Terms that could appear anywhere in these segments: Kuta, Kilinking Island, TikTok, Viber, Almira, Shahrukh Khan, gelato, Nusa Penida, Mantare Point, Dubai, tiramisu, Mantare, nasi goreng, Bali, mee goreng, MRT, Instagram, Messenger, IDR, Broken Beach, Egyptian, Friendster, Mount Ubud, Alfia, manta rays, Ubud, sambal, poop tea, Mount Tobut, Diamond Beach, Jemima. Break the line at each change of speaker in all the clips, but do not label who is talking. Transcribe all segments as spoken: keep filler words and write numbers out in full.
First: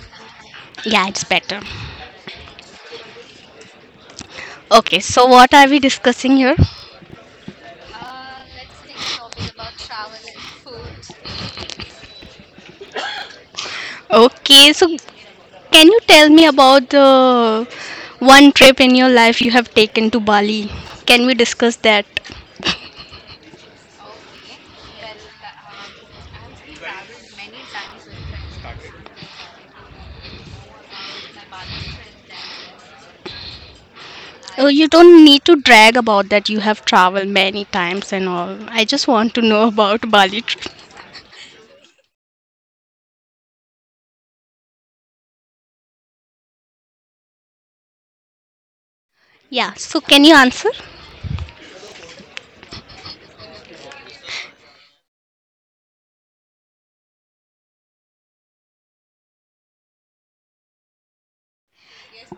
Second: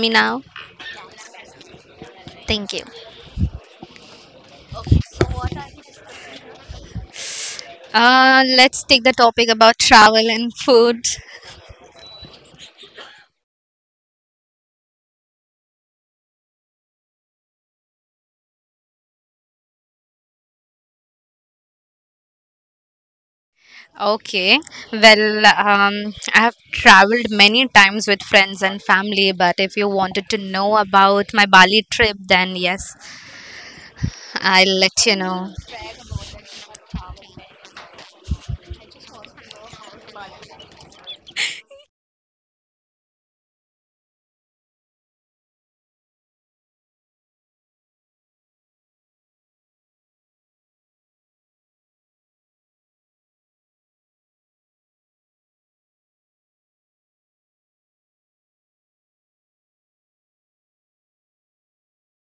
me now?
Yeah, it's better.
Thank you.
Okay, so what are we discussing here?
Uh, let's take the topic about travel and food.
Okay, so can you tell me about the one trip in your life you have taken to Bali? Can we discuss that?
Okay. Well, um, I have traveled many times with friends and family, but if you wanted to know about my Bali trip, then yes,
Oh,
I'll
you
let you
don't need
know.
to drag about that. You have traveled many times and all. I just want to know about Bali trip. Yeah, so can you answer?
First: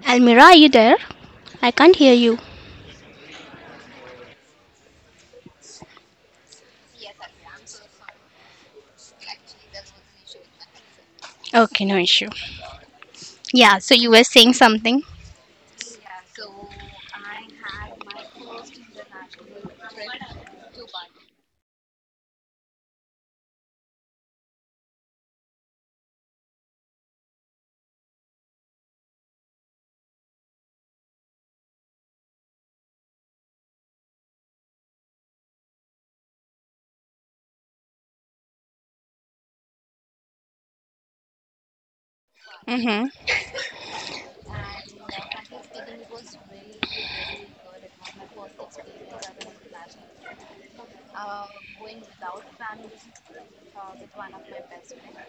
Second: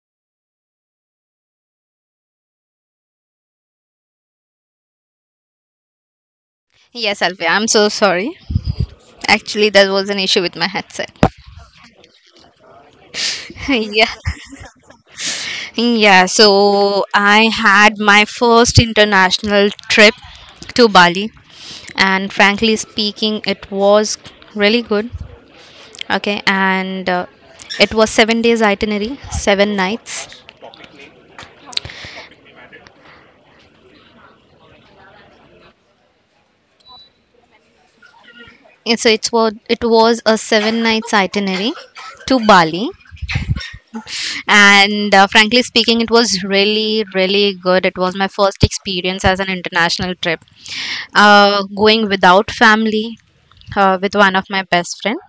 Almira, are you there? I can't hear you.
Yes, Alfia, I'm so sorry. Actually, there was an issue with my headset.
Okay, no issue. Yeah, so
Yeah.
you were saying something?
Yeah, so I had my first international trip to Bali, and frankly speaking, it was really good. Okay, and uh, it was seven days itinerary, seven nights. And so it's was it was a seven nights itinerary to Bali,
Mm-hmm.
and uh, frankly speaking, it was really really good. It was my first experience as an international trip, uh, going without family, uh, with one of my best friend,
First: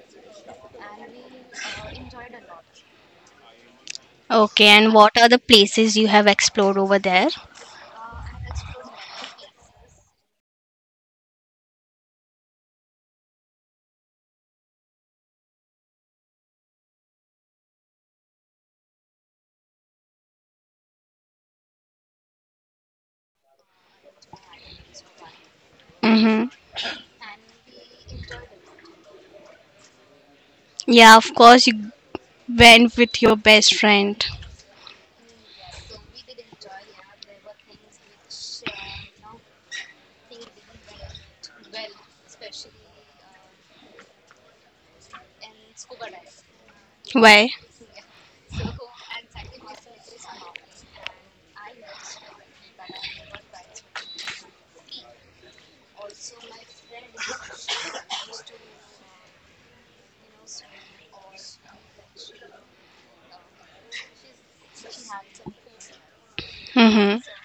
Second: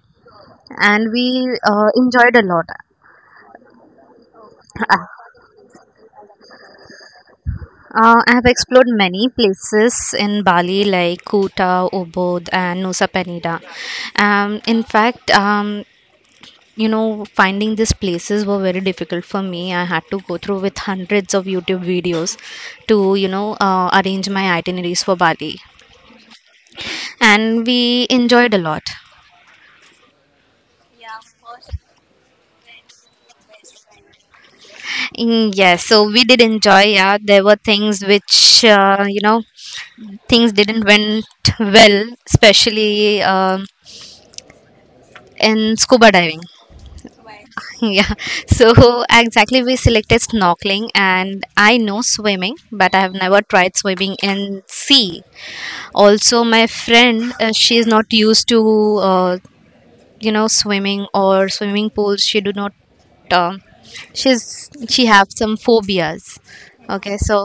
and we uh, enjoyed a lot.
Okay, and what are the places you have explored over there?
Uh, I have explored many places in Bali like Kuta, Ubud, and Nusa Penida. Um, in fact, um, you know, finding these places were very difficult for me. I had to go through with hundreds of YouTube videos to, you know, uh, arrange my itineraries for Bali.
Mm-hmm.
And we enjoyed a lot.
Yeah, of course, you went with your best friend.
Mm, yes, so we did enjoy. Yeah, there were things which uh, you know things didn't went well, especially um, in scuba diving.
Why?
Yeah, so exactly we selected snorkeling, and I know swimming, but I have never tried swimming in sea. Also, my friend, uh, she is not used to uh, you know swimming or swimming pools. She do not. um she's she have some phobias. Okay,
Mm-hmm.
so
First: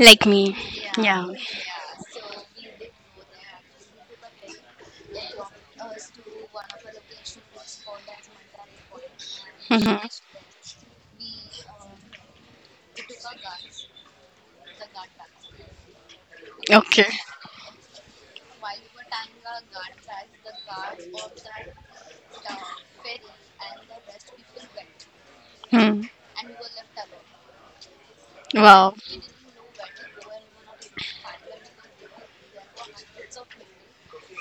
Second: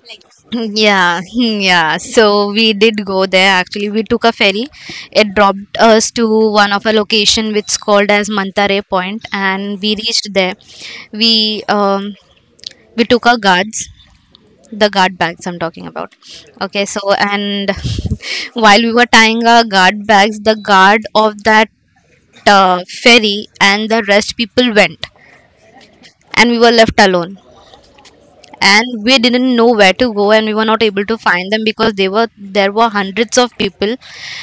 Like me.
yeah.
Yeah.
Yeah. So we did go there actually. We took a ferry. It dropped us to one of a location which is called as Mantare Point, and we
Mm-hmm.
reached there. We um we took our guards, the guard bags I'm talking about. Okay, so
Okay.
and while we were tying our guard bags, the guard of that uh, ferry and the rest people went,
Mm.
and we were left alone,
Wow.
and we didn't know where to go, and we were not able to find them because they were there were hundreds of people,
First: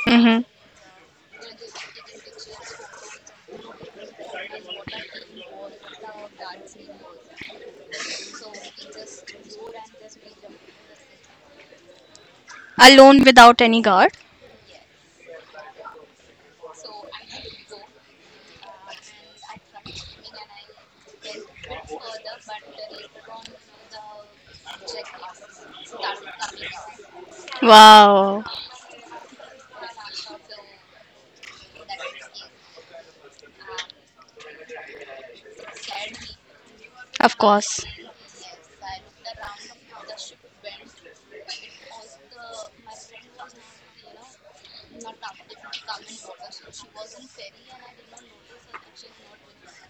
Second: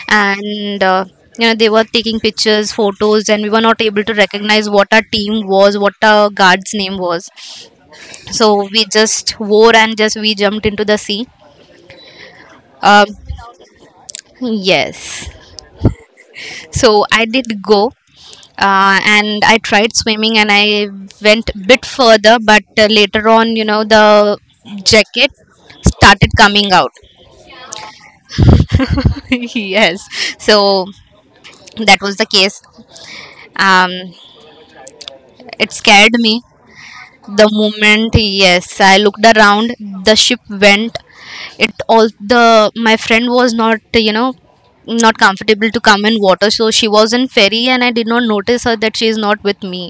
Mm-hmm.
and uh, you know they were taking pictures photos, and we were not able to recognize what our team was, what our guard's name was, so we just wore and just we jumped into the sea. um,
Alone without any guard?
yes, so I did go, uh, and I tried swimming, and I went a bit further, but uh, later on you know the jacket started coming out.
Wow.
Yes, so that was the case. um it scared me.
Of
The
course.
moment, yes, I looked around, the ship went. It, all the, my friend was not, you know not comfortable to come in water, so she was in ferry, and I did not notice her that she is not with me.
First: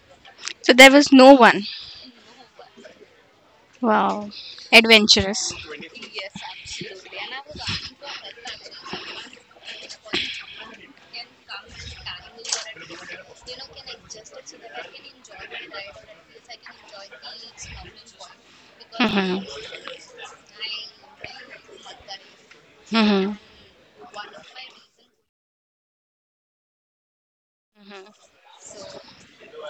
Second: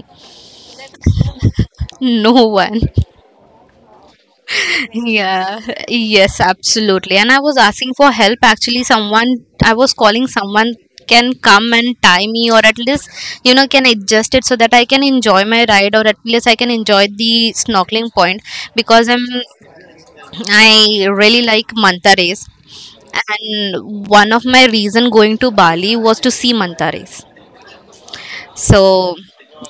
So there was no one.
No one.
Wow. Adventurous.
Yeah, yes, absolutely. And I was asking for help actually. Someone, I was calling someone can come and tie me, or at least, you know, can adjust it so that I can enjoy my ride, or at least I can enjoy the snorkeling point because I'm,
Hmm.
I really like manta rays.
Hmm.
And one of my reason going to Bali was to see manta rays. So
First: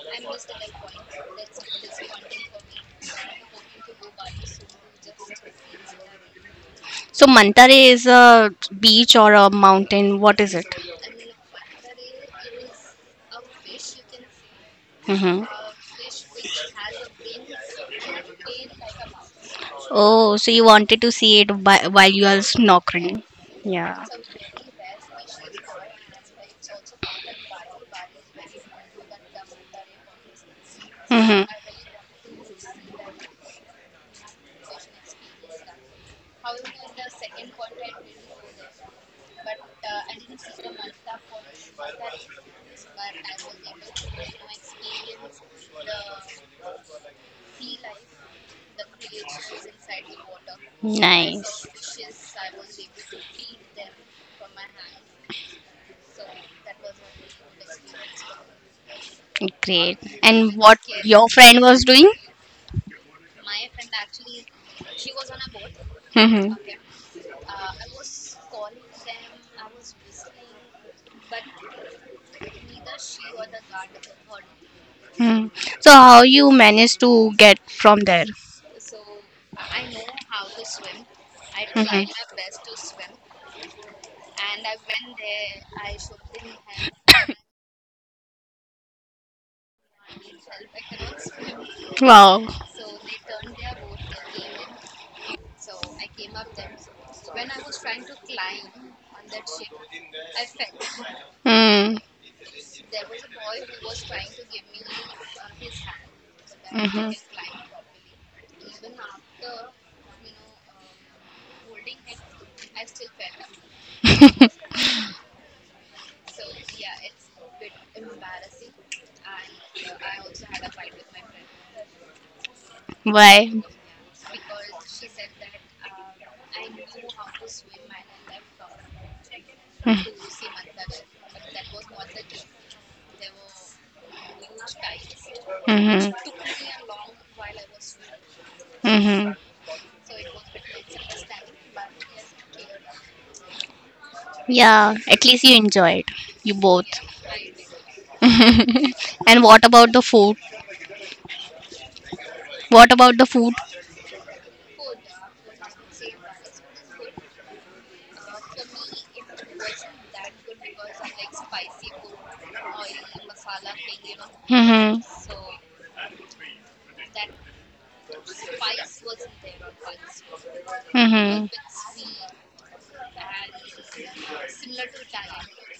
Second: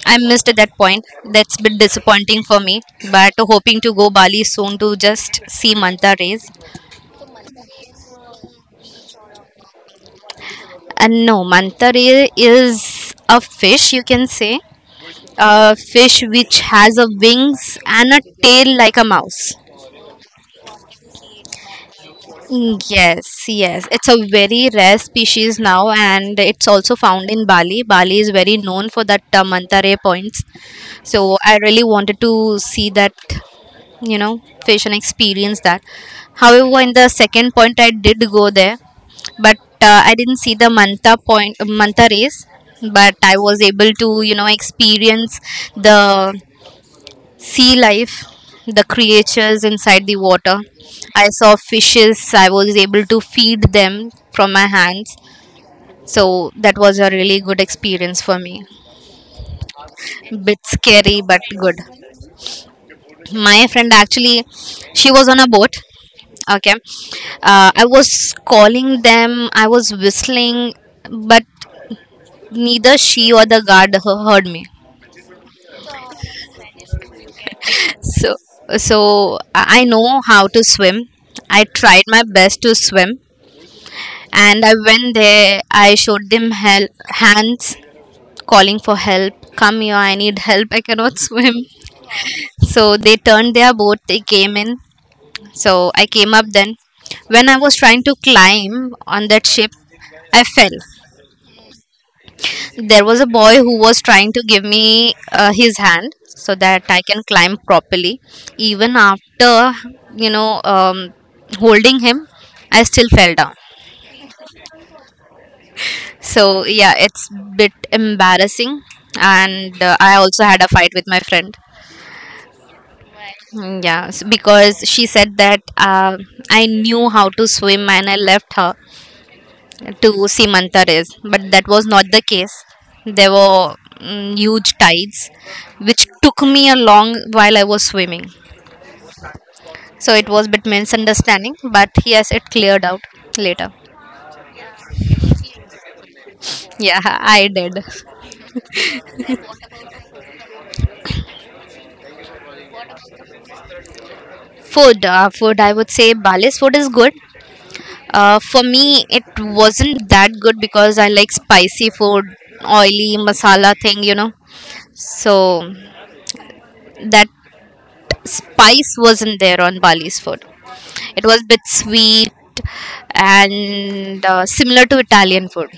I missed at that point. That's a bit disappointing for me, but hoping to go Bali soon to just see manta rays.
So Mantare is a beach or a mountain. What is it?
And no, mantari is a fish, you can say.
Hmm.
A fish which has a wings and a tail like a mouse.
Oh, so you wanted to see it whi- while you are snorkeling.
Yes, yes.
Yeah.
It's a very rare species now, and it's also found in Bali. Bali is very known for that uh, mantare points. So
Mm-hmm.
I really wanted to see that, you know patient experience that. However, in the second point, I did go there, but uh, I didn't see the manta point manta race, but I was able to you know experience the sea life, the creatures inside the water. I saw
Nice.
fishes, I was able to feed them from my hands, so that was a really good experience for me.
Great. And
Bit
what
scary
your
but
friend
good.
was doing?
My friend actually, she was on a boat.
Mm-hmm.
Okay. uh, I was calling them, I was whistling, but neither she or the guard h- heard me.
Mm. So how you manage to get from there?
So so i I know how to swim. I tried
Mhm.
my best to swim, and I went there. I showed them help hands, calling for help. Come here, I need help, I cannot swim.
Wow.
So they turned their boat, they came in. So I came up then. When I was trying to climb on that ship, I fell.
Mm.
There was a boy who was trying to give me uh, his hand so that I
Mhm.
can climb properly. Even after, you know, um, holding him, I still fell down. So yeah, it's bit embarrassing, and uh, I also had a fight with my friend.
Why?
Mm, yeah, s- because she said that uh, I knew how to swim and I left her to
Mm.
Simantares, but that was not the case. There were mm, huge tides, which
Mhm.
took me a long while I was swimming.
Mhm.
So it was a bit misunderstanding, but yes, it cleared out later.
Yeah, at least you enjoy it, you both.
Yeah, I did.
And what about the food? What about the food?
Food, uh, food. I would say Bali's food is good. Uh, for me, it wasn't that good because I like spicy food, oily masala thing, you know.
Mm-hmm.
So that spice wasn't there on Bali's food. It was
Mm-hmm.
a bit sweet, and uh, similar to Italian food.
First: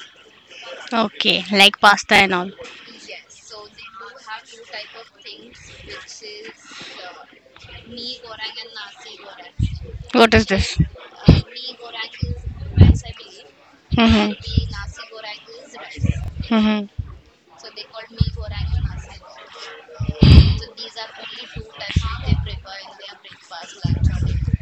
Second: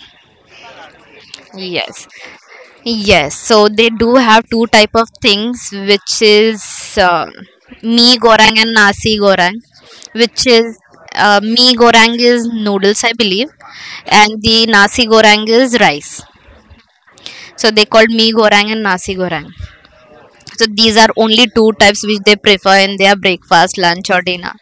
Okay, like
Yes.
pasta and all.
Yes. So they do have two type of things, which is uh, mee goreng and nasi goreng,
What is
which is
this?
uh, mee goreng is noodles, I believe,
Mm-hmm.
and the nasi goreng is rice.
Mm-hmm.
So they called mee goreng and nasi goreng. So these are only two types which they prefer in their breakfast, lunch, or dinner.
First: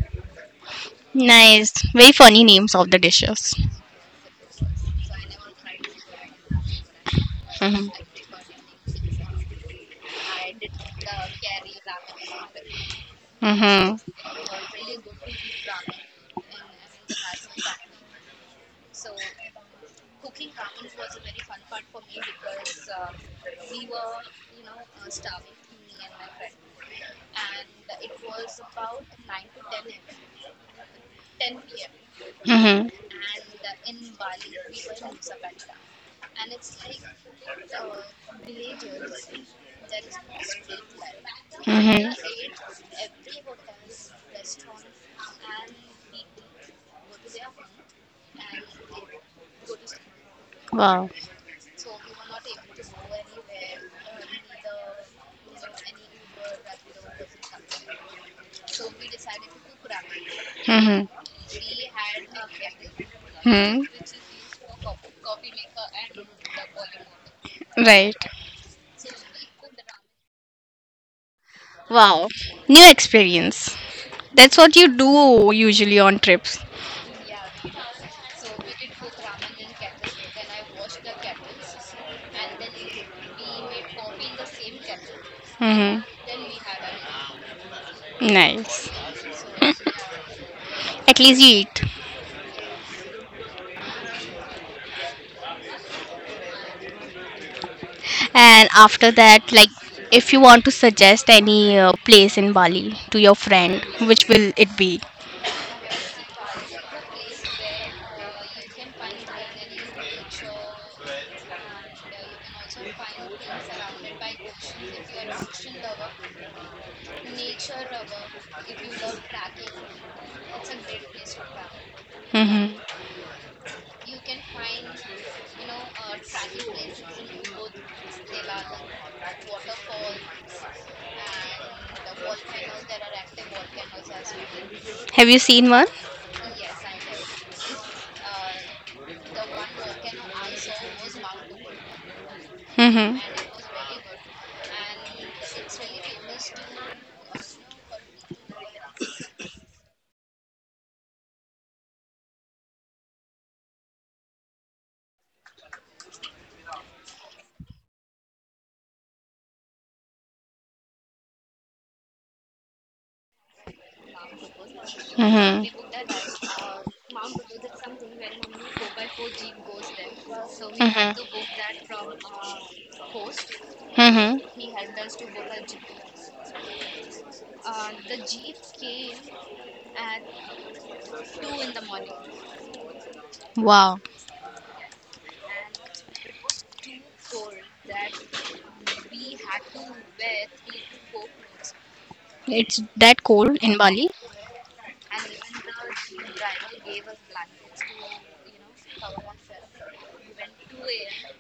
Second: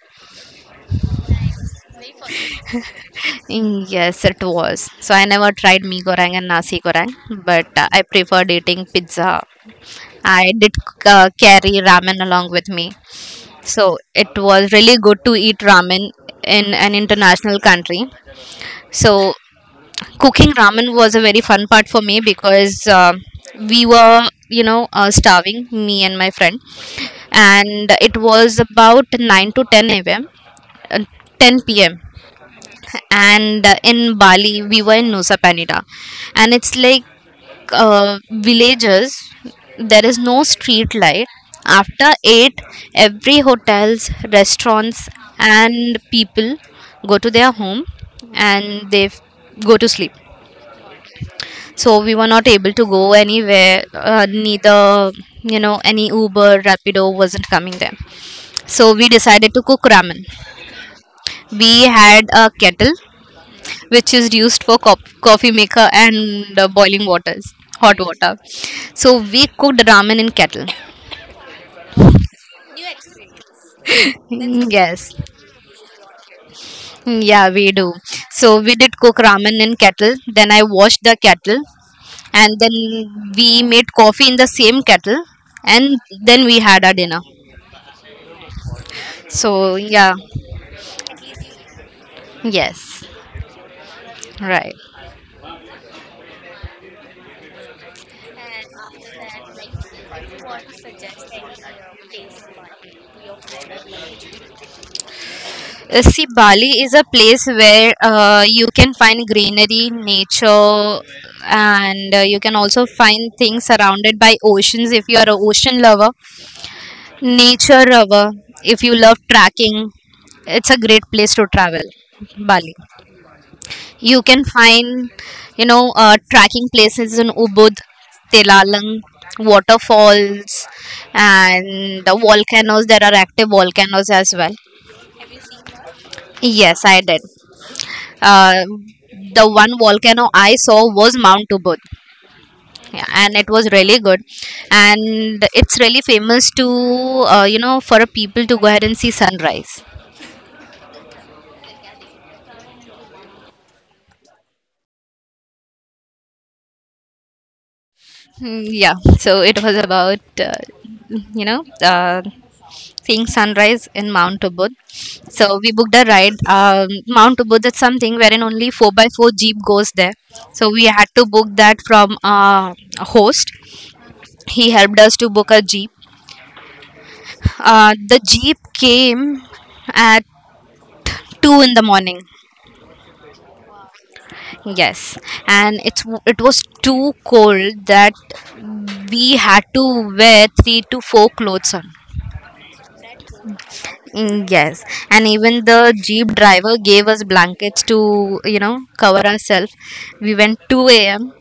Nice. Very funny names of the dishes.
Mm, yes, it was. So I never tried mee goreng and nasi goreng, but uh,
Mm-hmm.
I preferred eating pizza. I did uh, carry ramen along with me. So
Mm-hmm.
it was really good to eat ramen in an international country. So cooking ramen was a very fun part for me because uh, we were, you know, uh, starving, me and my friend. And it was about nine to ten a m, uh, ten p m,
Mm-hmm.
and uh, in Bali we were in Nusa Penida, and it's like uh, villages. There is no street light. After
Mm-hmm.
eight, every hotels, restaurants, and people go to their home, and they f- go to sleep.
Wow.
So we were not able to go anywhere. Uh, neither you know any Uber, Rapido wasn't coming there. So we decided to cook ramen.
Mm-hmm.
We had a kettle
Hmm.
which is used for co- coffee maker and uh, boiling waters, hot
Right.
water, so we cooked ramen in kettle.
Wow. New experience. That's
Mm,
what you
yes.
do usually on trips.
Mm, yeah, we do. So we did cook ramen in kettle, then I washed the kettle, and then we made coffee in the same kettle, and
Mm-hmm.
then we had our dinner,
Nice.
so yeah.
At least you eat.
Yes. Right.
And after that, like if you want to suggest any uh, place in Bali to your friend, which will it be?
Uh, See, Bali is a place where uh, you can find greenery, nature, and uh, you can also find things surrounded by oceans if you are an ocean lover, nature lover, if you love trekking. It's a great place to travel,
Hmm.
Bali. You can find, you know, uh, trekking places in Ubud, Telalang, waterfalls, and the volcanoes. There are active volcanoes as well.
Have you seen one?
Yes, I did. uh, the one volcano I saw was Mount Ubud, yeah,
Hmm.
and it was really good, and it's really famous to uh, you know for people to go ahead and see sunrise. Mm, yeah, so it was about uh, you know uh, seeing sunrise in Mount Ubud.
Hmm.
So we booked a ride. Um, Mount Ubud is something wherein only four by four jeep goes there. So we had to book that
Hmm.
from uh, a host.
Hmm.
He helped us to book a jeep. Uh, the jeep came at two in the morning.
Wow,
Yes, and it's it was too cold that we had to wear three to four clothes on.
it's that cold in Bali.
Mm, yes, and even the jeep driver gave us blankets to you know cover ourselves. We went two a m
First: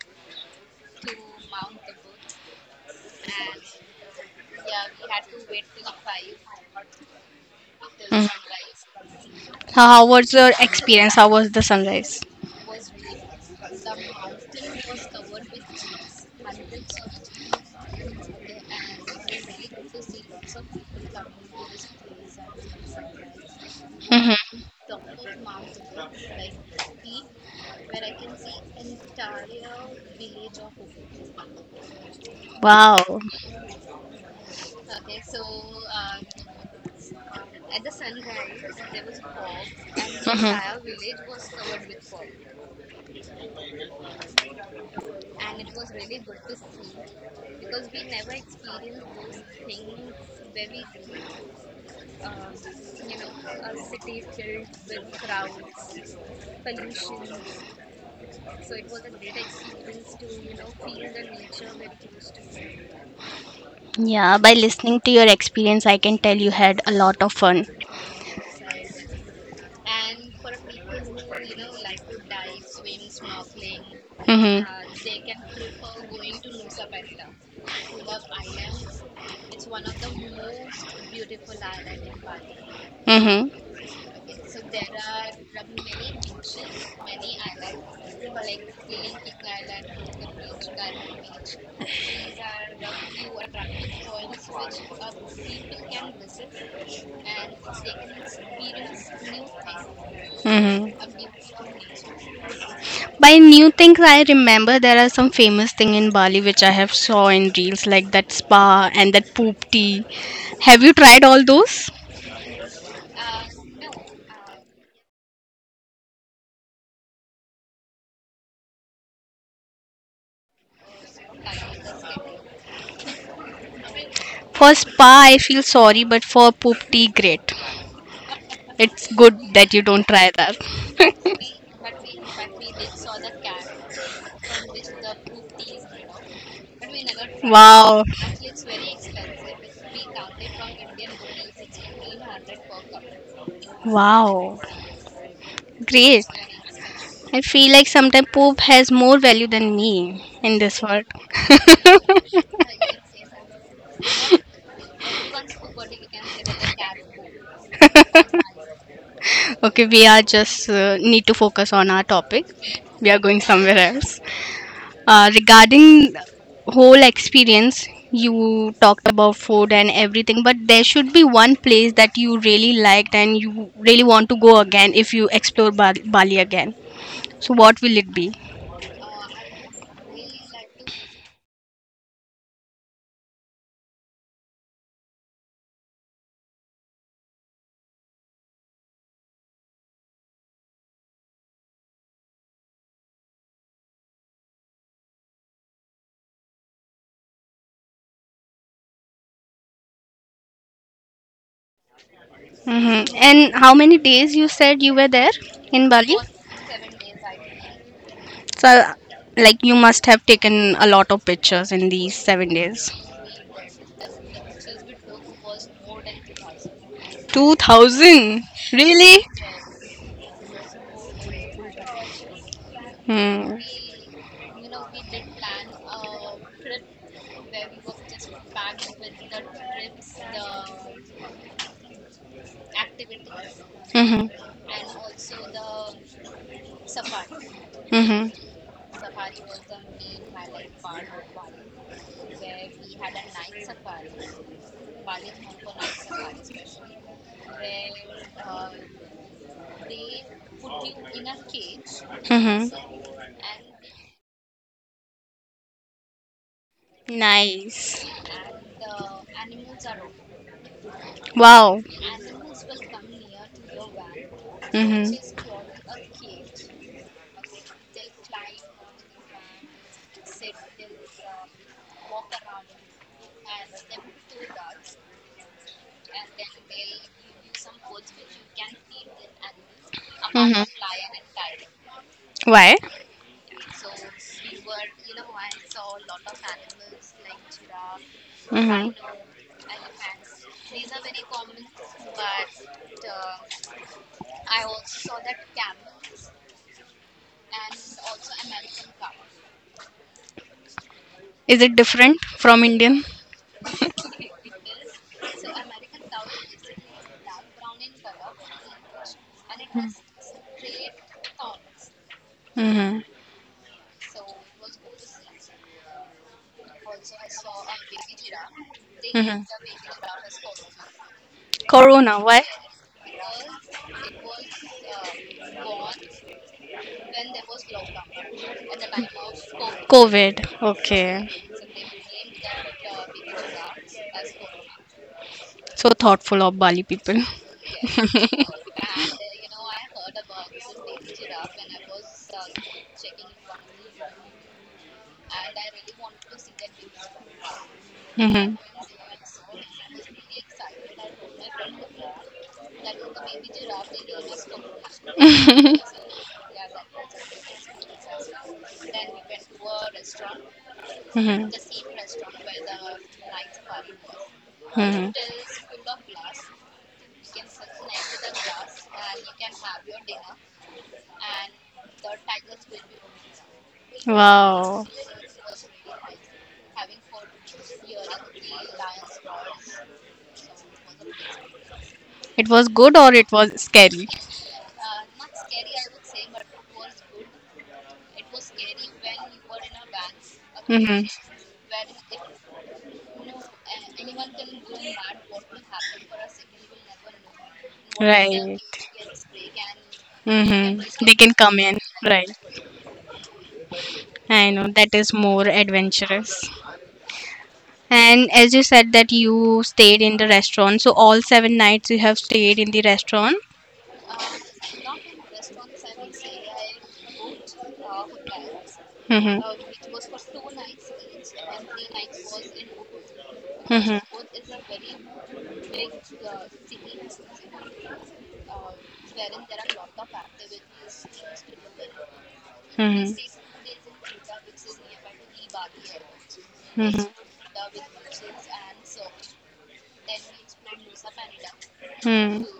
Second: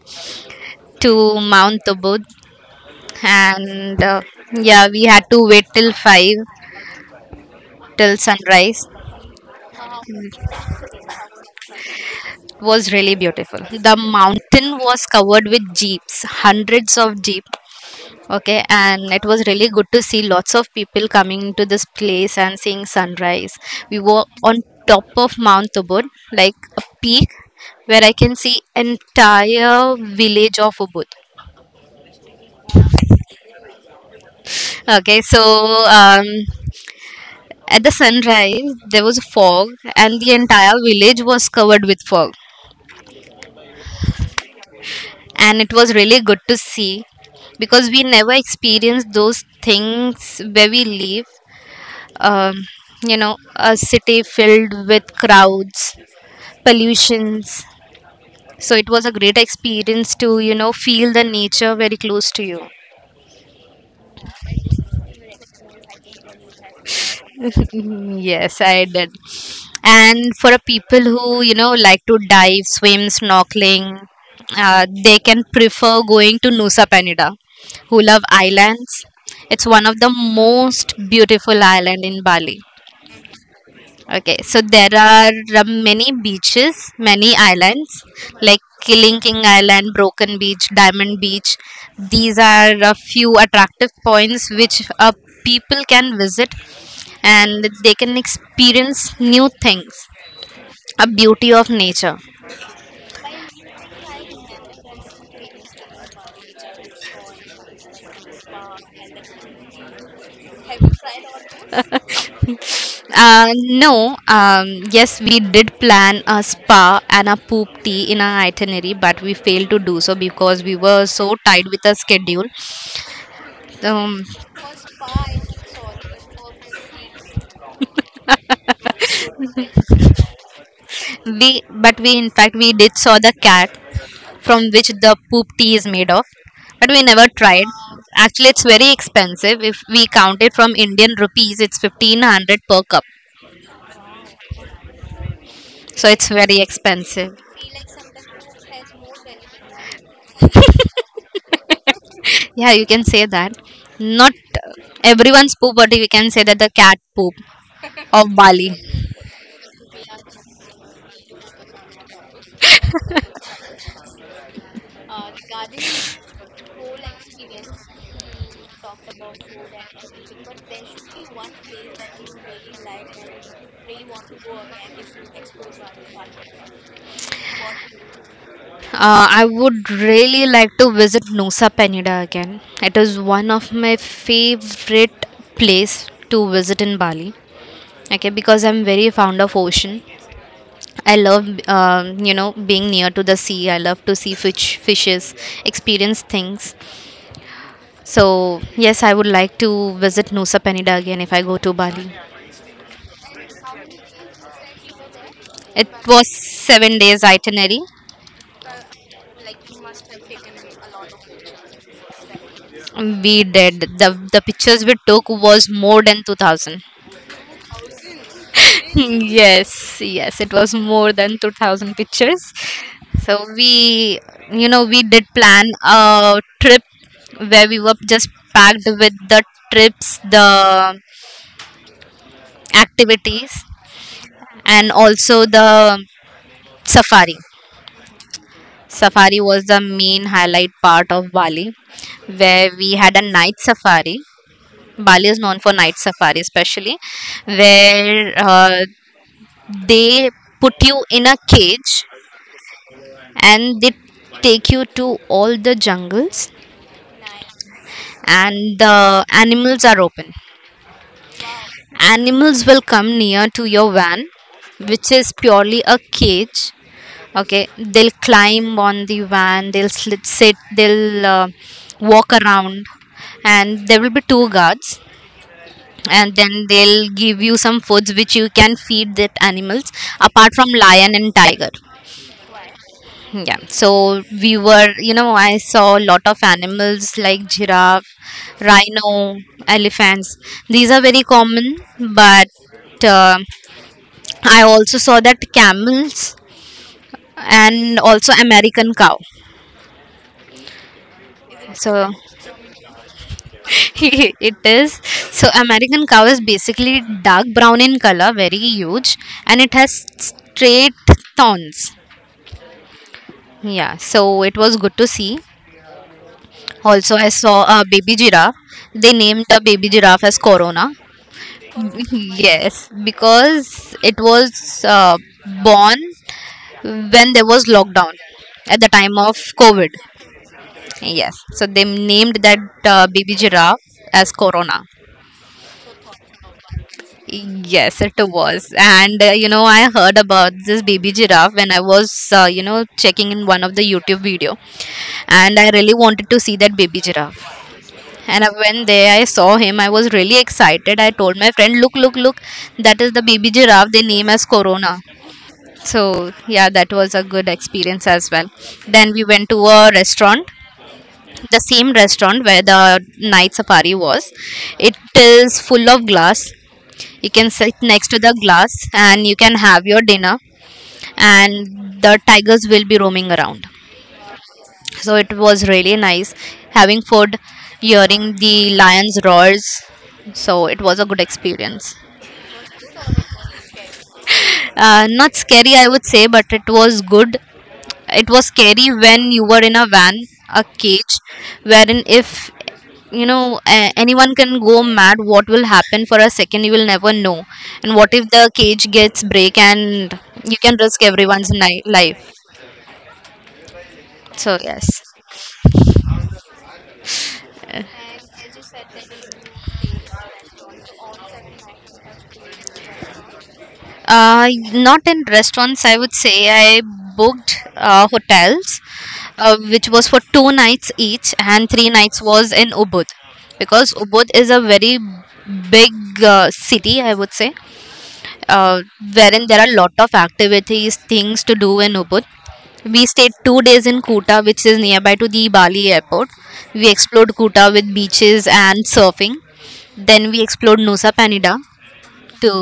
to Mount Tobut, and uh, yeah, we had to wait till five, till
Mhm.
sunrise.
How, how was your experience? How was the sunrise?
Was really beautiful. The mountain was covered with jeeps, hundreds of jeep. Okay, and it was really good to see lots of people coming to this place and seeing sunrise. We were
Hmm.
on top of Mount Ubud, like a peak where I can see entire village of Ubud.
Wow.
Okay, so um, at the sunrise there was fog, and the entire village was covered with fog, and it was really good to see because we never experienced those things where we live, um, you know a city filled with crowds, pollutions. So it was a great experience to you know feel the nature very close to you.
Yeah, by listening to your experience, I can tell you had a lot of fun.
Yes, I did. And for a people who, you know, like to dive, swim, snorkeling,
Hmm.
uh, they can prefer going to Nusa Penida, who love islands. It's one of the most beautiful island in Bali.
Hmm.
Okay, so there are uh, many
Hmm.
beaches, many islands like Kilinking Island, Broken Beach, Diamond Beach. These are a few attractive points which uh, people can visit and they can experience new things, a beauty of nature.
By new things, I remember there are some famous thing in Bali which I have saw in reels like that spa and that poop tea. Have you tried all those?
uh, no. Um, yes, we did plan a spa and a poop tea in our itinerary, but we failed to do so because we were so tied with the schedule. um,
For spa, I feel sorry, but for poop tea, great. It's good that you don't try that.
we but we in fact we did saw the cat from which the poop tea is made of, but we never tried.
Wow.
Actually, it's very expensive. If we count it from Indian rupees, it's fifteen hundred per cup,
Wow.
so
Great.
it's very expensive.
I feel like sometimes poop has more value than me in this world.
Yeah, you can say that. Not everyone's poop, but we can say that the cat poop of Bali.
Okay, we are just uh, need to focus on our topic. We are going somewhere else. Uh, regarding whole experience, you talked about food and everything, but there should be one place that you really liked and you really want to go again if you explore Bal- Bali again. So, what will it be?
Uh, I would really like to visit Nusa Penida again. It is one of my favorite place to visit in Bali. Okay, because I'm very fond of ocean. I love, um, you know, being near to the sea. I love to see fish, fishes, experience things. So yes, I would like to visit Nusa Penida again if I go to Bali.
Hmm. And how many days you said you were there in
It
Bali?
was seven days itinerary.
So, like, you must have taken a lot of pictures in these seven days.
We did. The the pictures we took was more than two thousand.
two thousand? Really?
yes, yes, it was more than two thousand pictures. So
Hmm.
we, you know, we did plan a trip where we were just packed with the trips, the activities,
Mm-hmm.
and also the safari.
Mm-hmm.
Safari was the main highlight part of Bali, where we had a night safari. Bali is known for night safari, especially where uh, they put you in a cage
Mm-hmm.
and they take you to all the jungles,
Nice.
and the animals are open.
Wow.
Animals will come near to your van, which
Mm-hmm.
is purely a cage. Okay, they'll climb on the van, they'll slit, sit, they'll uh, walk around, and there will be two guards, and then they'll give you some foods which you can feed that animals, apart
Mm-hmm.
from lion and tiger.
Why?
Yeah, so we were, you know I saw a lot of animals like giraffe,
Mm-hmm.
rhino, elephants. These are very common, but uh, I also saw that camels, and also American cow.
Is it
So
different from Indian?
it is. So American cow is basically dark brown in color, very huge, and it has straight thorns.
Mm-hmm.
Yeah, so it was good to see. Also, I saw a baby giraffe. They
Mm-hmm.
named the baby giraffe as Corona.
Corona, why?
yes, because it was uh, born when there was lockdown at the time of COVID.
COVID. Okay.
Yes, so they named that uh, baby giraffe as Corona.
So thoughtful of Bali people.
Yes, it was. And uh, you know, I heard about this baby giraffe when I was, uh, you know, checking in one of the YouTube video, and I really wanted to see that baby giraffe. And I
Mhm.
went there, I saw him. I was really excited. I told my friend, "Look, look, look! That is the baby giraffe. They name as Corona." So yeah, that was a good experience as well. Then we went to a restaurant, the same restaurant where the night safari was. It
Mhm. Mhm.
is full of glass. You can sit next to the glass and you can have your dinner. And the tigers will be roaming around.
Wow.
So it was really nice having food, hearing the lions roars. So it was a good experience.
It was good or it was scary?
Uh, not scary, I would say, but it was good. It was scary when you were in a van, a cage,
Mm-hmm.
wherein if, you know a- anyone can go mad, what will happen for a second, you will never know. And what if the
Right.
cage gets break and you can risk
Mm-hmm. They can
everyone's
come in.
ni- life.
Right. I
So
know that
yes.
is more adventurous. And as you said that you stayed in the restaurant, so all seven nights you have stayed in the restaurant.
Uh, not in restaurants, I would say. I booked uh, hotels,
Mm-hmm.
uh, which was
Mm-hmm.
for two nights each, and three nights was in Ubud, because
Mm-hmm.
Ubud is a very big uh, city, I would say, uh, wherein there are a lot of activities, things to do in Ubud. We stayed two days in Kuta, which is nearby to the Bali airport. We
Mm-hmm. Mm-hmm.
explored Kuta with beaches and surfing. Then we explored Nusa Penida to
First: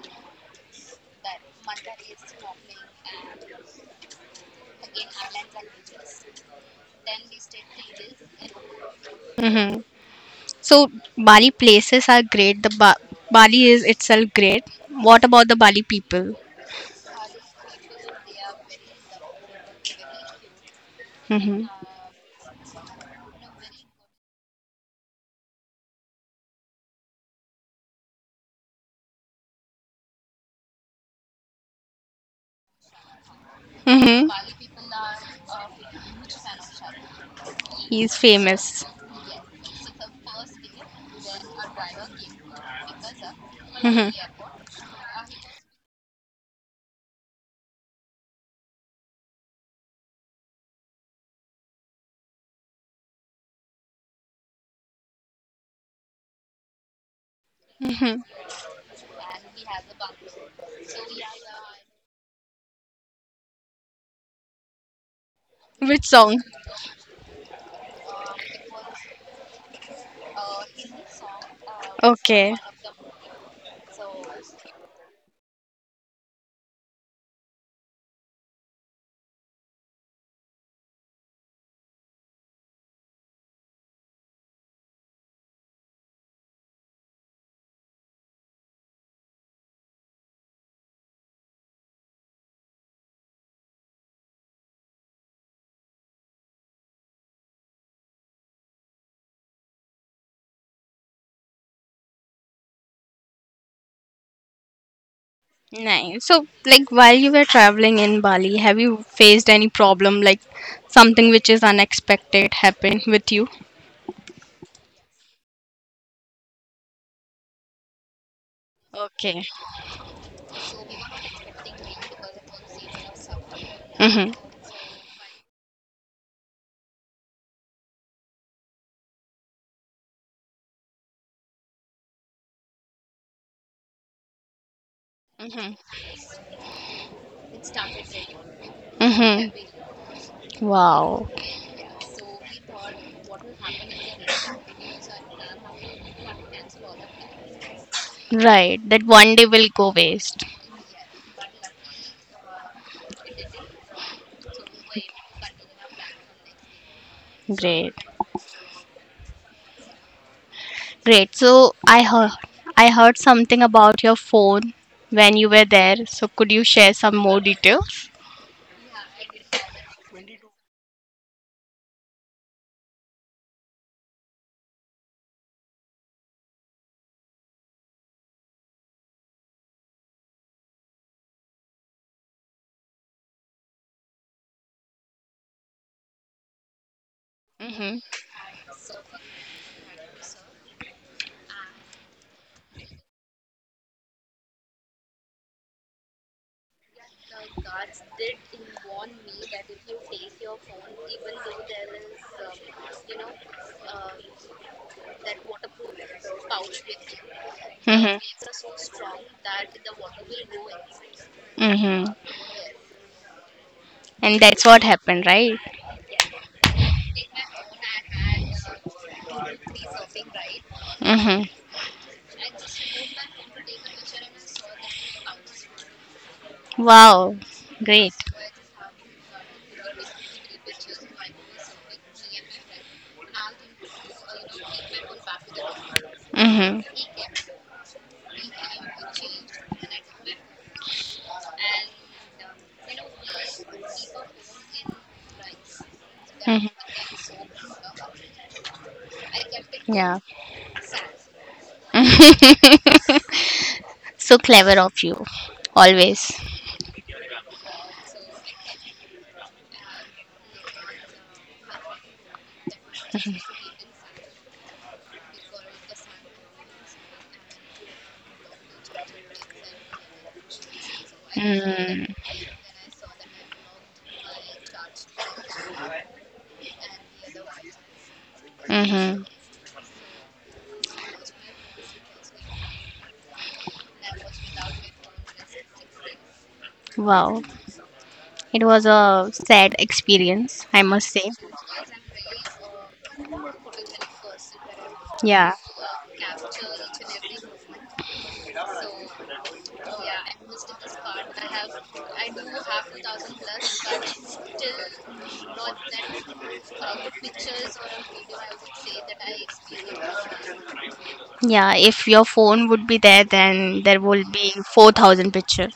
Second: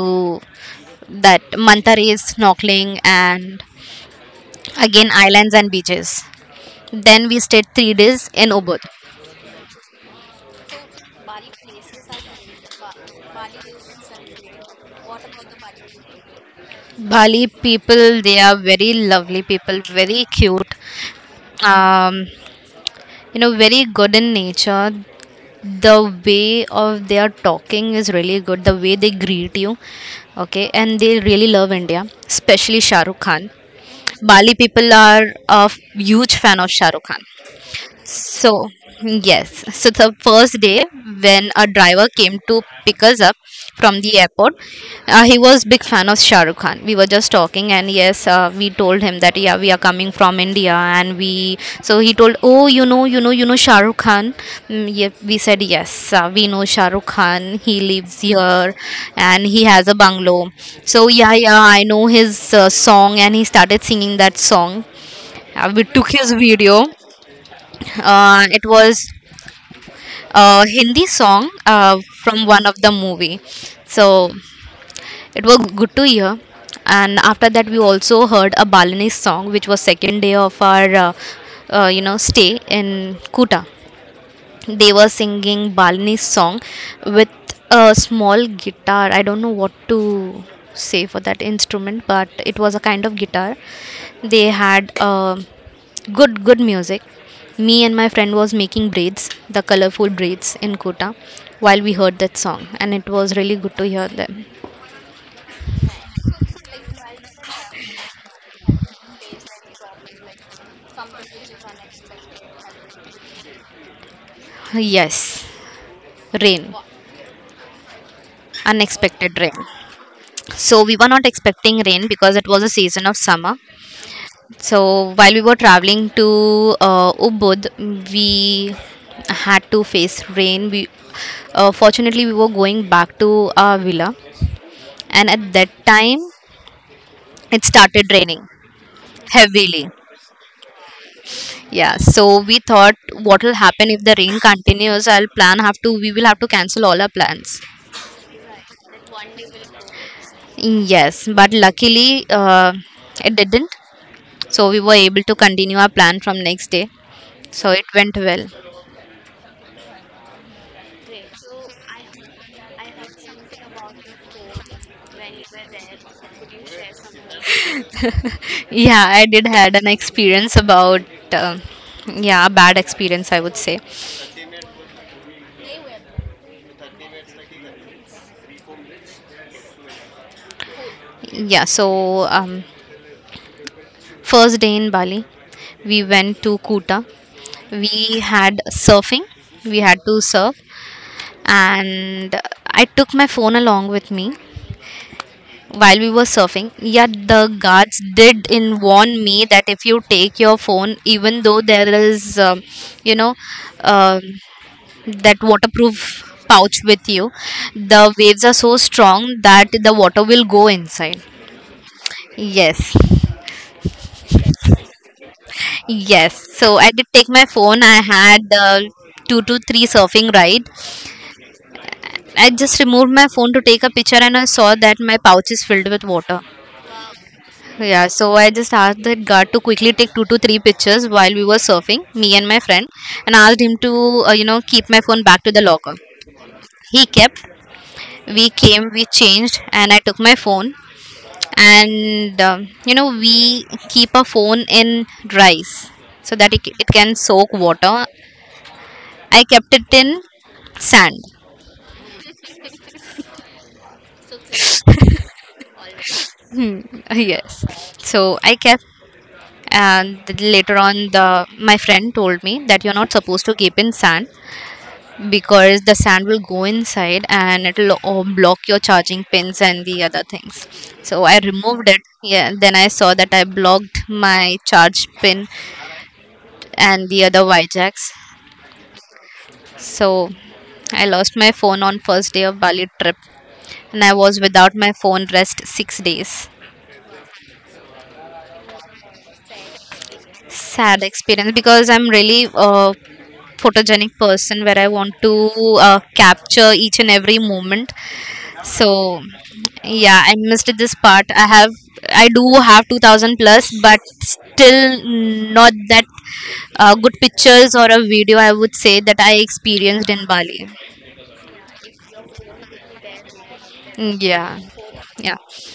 that Mantari is snorkeling, and again islands and beaches. Then we stayed three days in Ubud.
Mm-hmm. So Bali places are great. The ba- Bali is itself great. What about the Bali people?
Bali people, they are very lovely people, very cute,
Mm-hmm.
um, you know, very good in nature. The way of their talking is really good. The way they greet you, okay, and they really love India, especially Shahrukh Khan.
Mm-hmm.
Bali people are a huge fan of Shahrukh Khan.
He is
So,
famous.
yes. So, the first day when a driver came to pick us up from
Hmm.
the airport, uh, he was big fan of Shah Rukh Khan. We were just talking, and yes, uh, we told him that yeah, we are coming from India, and we. So he told, oh, you know, you know, you know Shah Rukh Khan. Mm, yeah, we said yes, uh, we know Shah Rukh Khan. He lives
Hmm.
here, and he has a bungalow. So yeah, yeah, I know his uh, song, and he started singing that song. Uh, we
Which
took his
song?
video. Uh, it was uh, Hindi song uh, from
Okay.
one of the movie. So it was good to hear. And after that, we also heard a Balinese song, which was second day of our uh, uh, you know stay in Kuta. They were singing Balinese song with a small guitar. I don't know what to say for that instrument, but it was a kind of guitar. They had uh, good good music. Me and my friend was making braids, the colorful braids in Kota, while we heard that song, and it was really good to hear them.
Nice. So, like, while you were traveling in Bali, have you faced any problem, like something which is unexpected happened with you?
Yes, rain, unexpected
Okay.
rain. So we were not expecting rain because it was a season of summer.
Mm-hmm.
So while we were traveling to uh, Ubud, we had to face rain. We uh, fortunately we were going back to our villa, and at that
Mm-hmm.
time it started raining
Mm-hmm.
heavily.
Wow.
Yeah, so we thought, what will happen if the rain continues? I'll plan have to We will have to cancel all our plans.
Right. That one day will go waste.
Yes, but luckily uh, it didn't. So we were able to continue our plan from next day. So it
Great.
went well.
Great. So I heard I heard something about your phone when you were there. So could you share some more details?
Yeah, I did had an experience about um yeah, a bad experience I would say. Yeah, so um, first day in Bali we went to Kuta.
Mm-hmm.
We had surfing. We had to surf, and I took my phone along with me. While we were surfing, yet the guards did in warn me that if you take your phone, even though there is um, you know um that waterproof pouch with you. The
Mm-hmm.
waves are so strong that the water will go inside.
Mm-hmm.
Yes,
And that's what happened, right?
yes. So I did take my phone. I had uh, two to three surfing ride.
Mm-hmm.
I just removed my phone to take a picture and I saw that my pouch is filled with water.
Wow.
Yeah,
Great.
so I just asked that guard to quickly take two to three pictures while we were surfing, me and my friend, and asked him to, uh, you know, keep my phone back to the locker.
Mm-hmm.
He kept. We came, we changed, and I took my phone. And um, you know, we keep a phone in rice so that it, it can
Mm-hmm.
soak water. I kept it in
Yeah.
sand.
So clever of you, always.
Hmm, yes. So I kept, and th- later on the my friend told me that you're not supposed to keep in sand because the sand will go inside and it'll uh, block your charging pins and the other things. So I removed it.
Mm.
Yeah, then I saw that I blocked my charge pin and the other y jacks.
Hmm.
So I lost my phone on first day of Bali trip and I was without my phone rest six days.
Wow. It was a sad experience, I
Sad
must say.
experience, because I'm really a photogenic person where I want to
Yeah.
uh, capture each and every moment. So yeah, I missed this part. I have I do have two thousand plus, but still not that uh, good pictures or a video I would say that I experienced in Bali.
Yeah, if your phone would be there, then there
Mm,
will be
yeah.
four thousand
Yeah.
pictures.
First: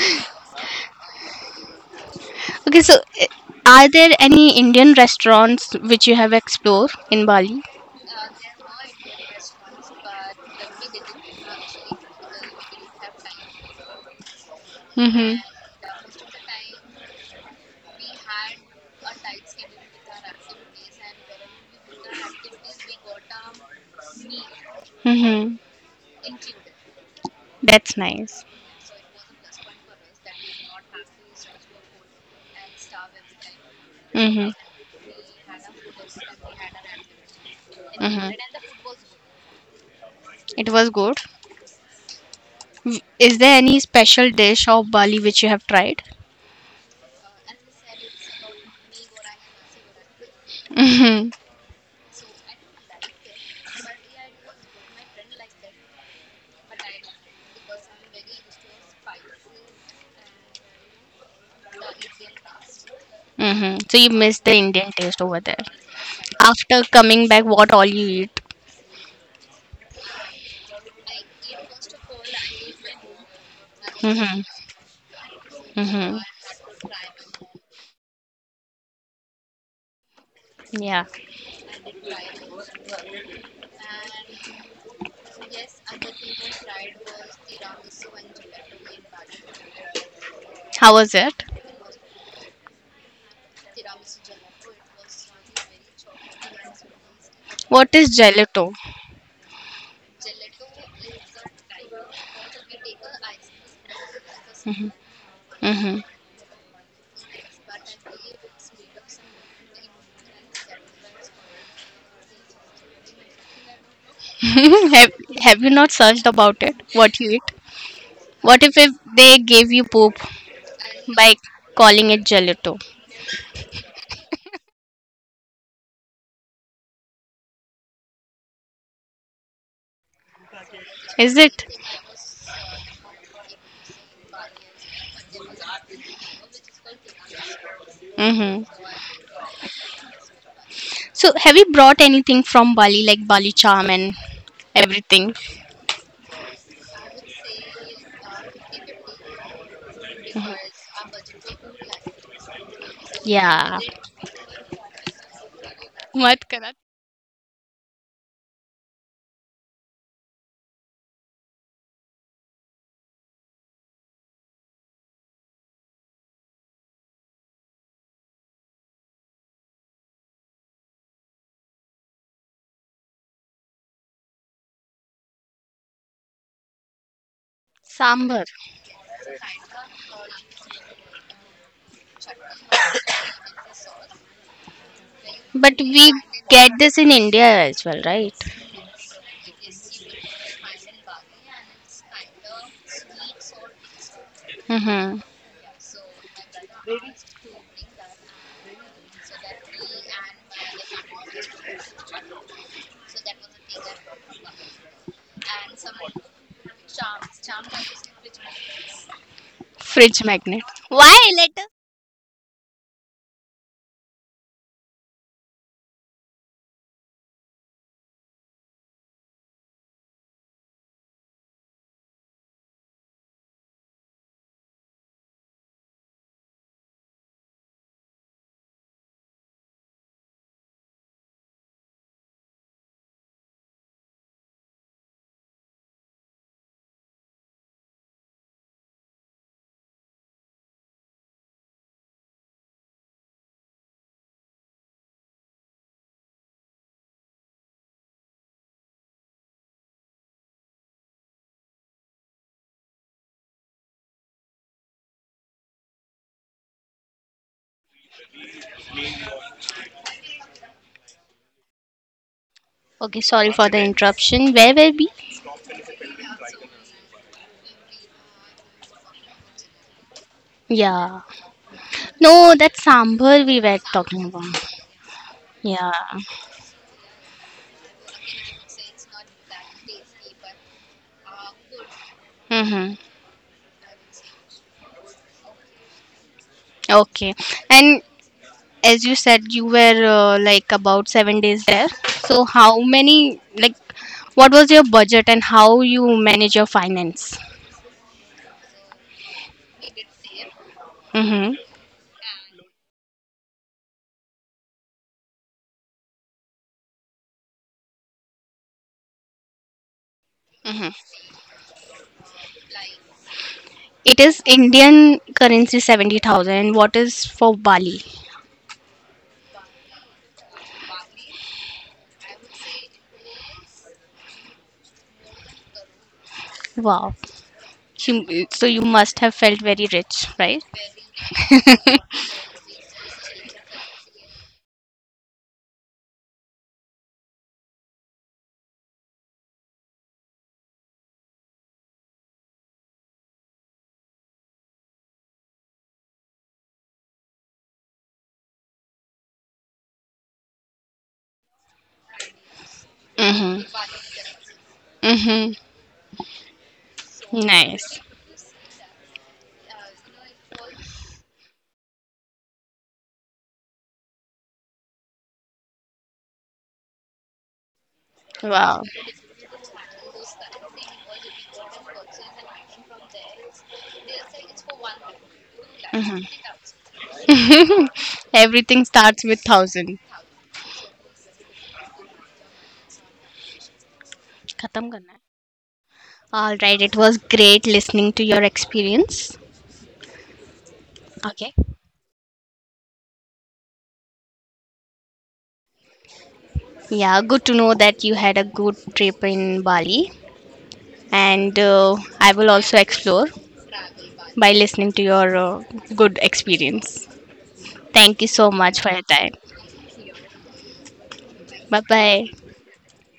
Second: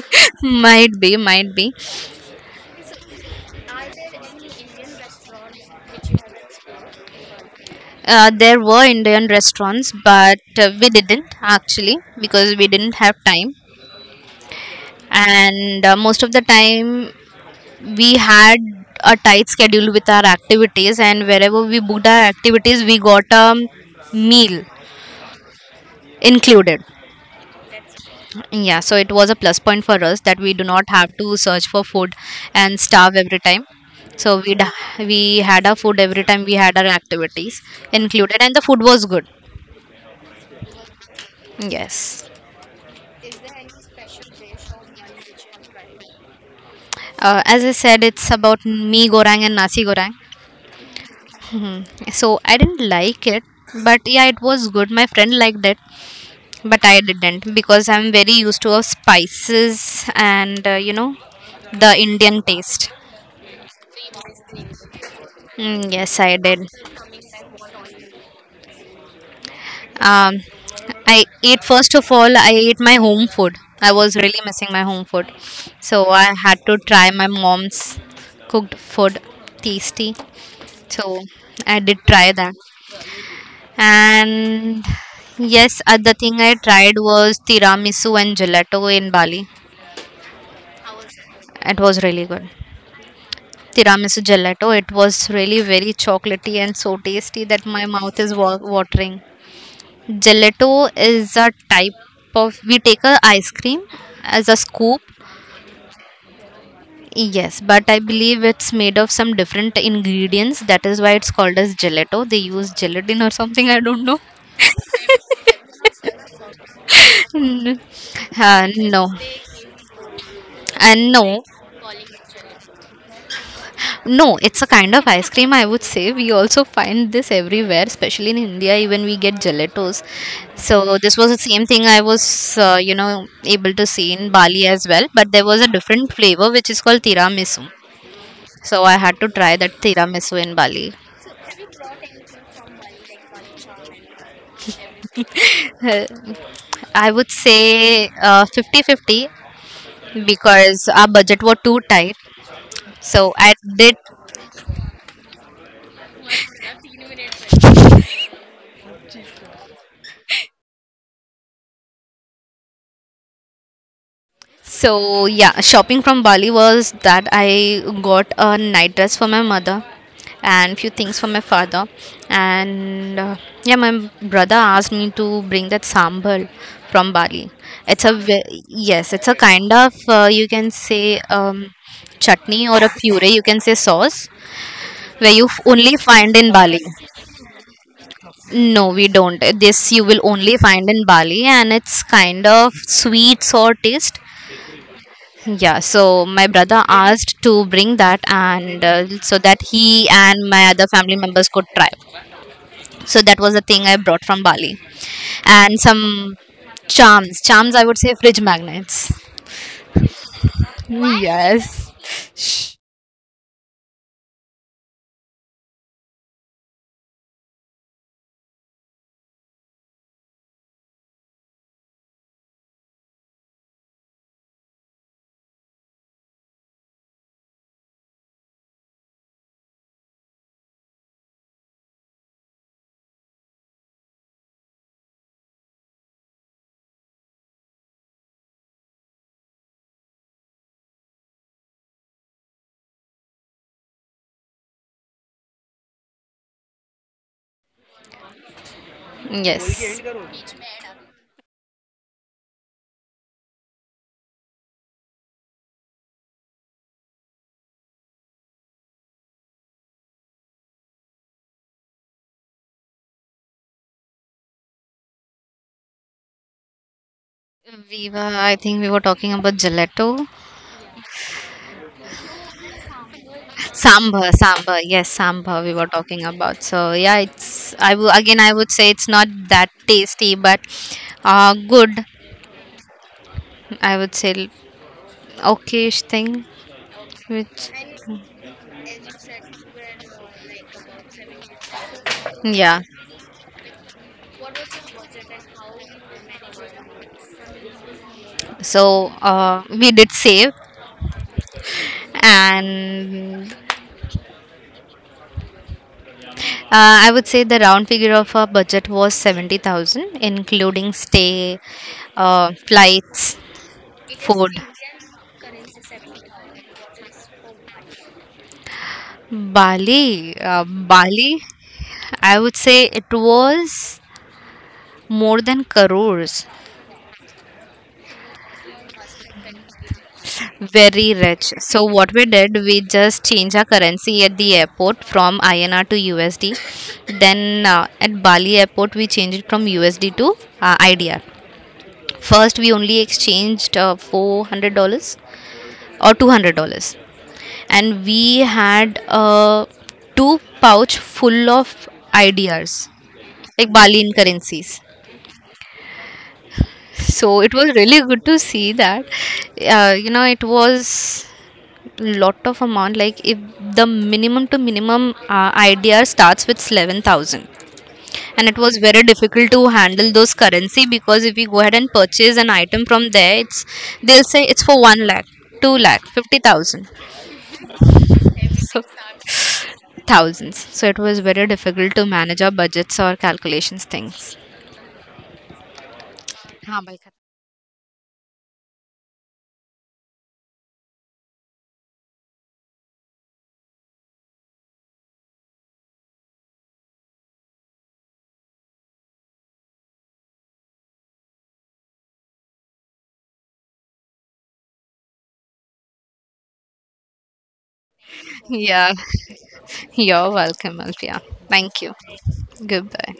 might be, might be.
Okay, so uh, are there any Indian restaurants which you have explored in Bali?
Uh, there were Indian restaurants, but uh, we didn't actually because we didn't have time.
Mm-hmm.
And uh, most of the time, we had a tight schedule with our activities, and wherever we booked our activities, we got a meal
Mm-hmm.
included.
That's nice.
Yeah, so it was a plus point for us that we do not have to search for food and starve every time. So
Mm-hmm.
we we had our food every time we had our activities
Mm-hmm.
included, and the food was good.
It was good.
Yes.
W- Is there any special dish of Bali which you have tried?
Uh, as I said, it's about mee goreng and nasi goreng.
Mm-hmm.
Hmm. So I didn't like it, but yeah, it was good. My friend liked it, but I didn't because I'm very used to of spices and uh, you know, the Indian taste.
Mm-hmm. So you missed the Indian taste over there.
Mm, yes, I did.
After coming back, what all you eat?
Um, I ate first of all. I ate my home food. I was really
Mm-hmm.
missing my home food, so
Mm-hmm.
I had to try my mom's cooked food, tasty.
Yeah.
So I did try that. And yes, other thing I tried was tiramisu and gelato in Bali.
How was it?
It was really good. Tiramisu gelato, it was really very chocolatey and so tasty that my
What is
mouth is wa-
gelato?
watering. Gelato is a type of, we take a ice cream as a scoop.
Mm-hmm.
Yes, but I believe it's made of some different ingredients. That is why it's called as gelato. They use gelatin or something. I don't know.
have, have you not searched about it? What you eat? What
Uh,
if, if
no,
they gave you poop
and
by
no.
calling it gelato?
No, it's a kind of ice cream I would say. We also find this everywhere, especially in India, even we get gelatos. So, this was
Is
the same
it?
thing I was, uh, you know, able to see in Bali as well. But there was a different flavor which is called tiramisu. So,
Mm-hmm.
I had to try that tiramisu in Bali.
So, have you brought anything from Bali, like Bali charm and everything?
Uh, I would say uh, 50 fifty because our budget was too tight. So, I
Yeah.
did.
What, Karat?
So yeah, shopping from Bali was that I got a night dress for my mother and few things for my father and uh, yeah, my brother asked me to bring that sambal from Bali. It's a ve-
Sambar.
yes, it's a kind of uh, you can say, um, chutney or a puree, you can say sauce, where you f-
But
only
we
find in
get
Bali.
this in India as well, right?
No, we don't. This you will only find in Bali, and it's kind of sweet sour taste.
Mm-hmm.
Yeah, so my brother asked to bring that and uh, so that he and my other family members could try. So that was the thing I brought from Bali. And some charms, charms I would say, fridge magnets.
Fridge magnet. Why later?
Yes. Yes.
Okay, sorry for the interruption. Where were we?
We were, I think we were talking about gelato.
Yeah. No, that sambar we were talking
Sambar,
about.
sambar. Yes, sambar we were
Yeah.
talking about. So yeah, it's, I w- again, I would say it's not that tasty, but uh, good.
Mm-hmm.
I would say okayish thing.
Okay.
Which,
And as you said, you were uh, like about seven days there. So, how
yeah.
many, like, what was your budget and how you manage your finance?
So uh, we did save,
Mm-hmm.
and uh, I would say the round figure of our budget was seventy thousand,
Mm-hmm.
including stay, uh, flights,
It is
food.
Indian currency seventy thousand. And what is for Bali?
Bali, uh, Bali, I would say it was more than crores.
Wow. You- So, you must have felt very rich, right?
Very rich. So what we
Mm-hmm.
did, we just changed our currency at the airport from I N R to U S D. Then uh, at Bali airport, we changed it from U S D to uh, I D R. First, we only exchanged uh, four hundred dollars or two hundred dollars and we had uh, two pouch full of I D Rs like Balian currencies.
Mm-hmm.
So it was really
Nice.
good to see that. Uh, you know, it was lot of amount. Like if the minimum to minimum uh, I D R starts with eleven thousand, and it was
Wow.
very difficult to handle those currency, because if we go ahead and purchase an item from there, it's, they'll say it's for one lakh, two lakh, fifty thousand, so
Everything starts with one thousand.
thousands. So it was very difficult to manage our budgets or calculations things.
खत्म करना है। All
हाँ
right,
भाई।
it was great listening to your experience. Okay. Yeah, good to know that you had a good trip in Bali, and uh, I will also explore by listening to your uh, good experience. Thank you so much for
Yeah.
your time.
you're welcome, Alpia. Thank
Bye
you.
bye.
Goodbye.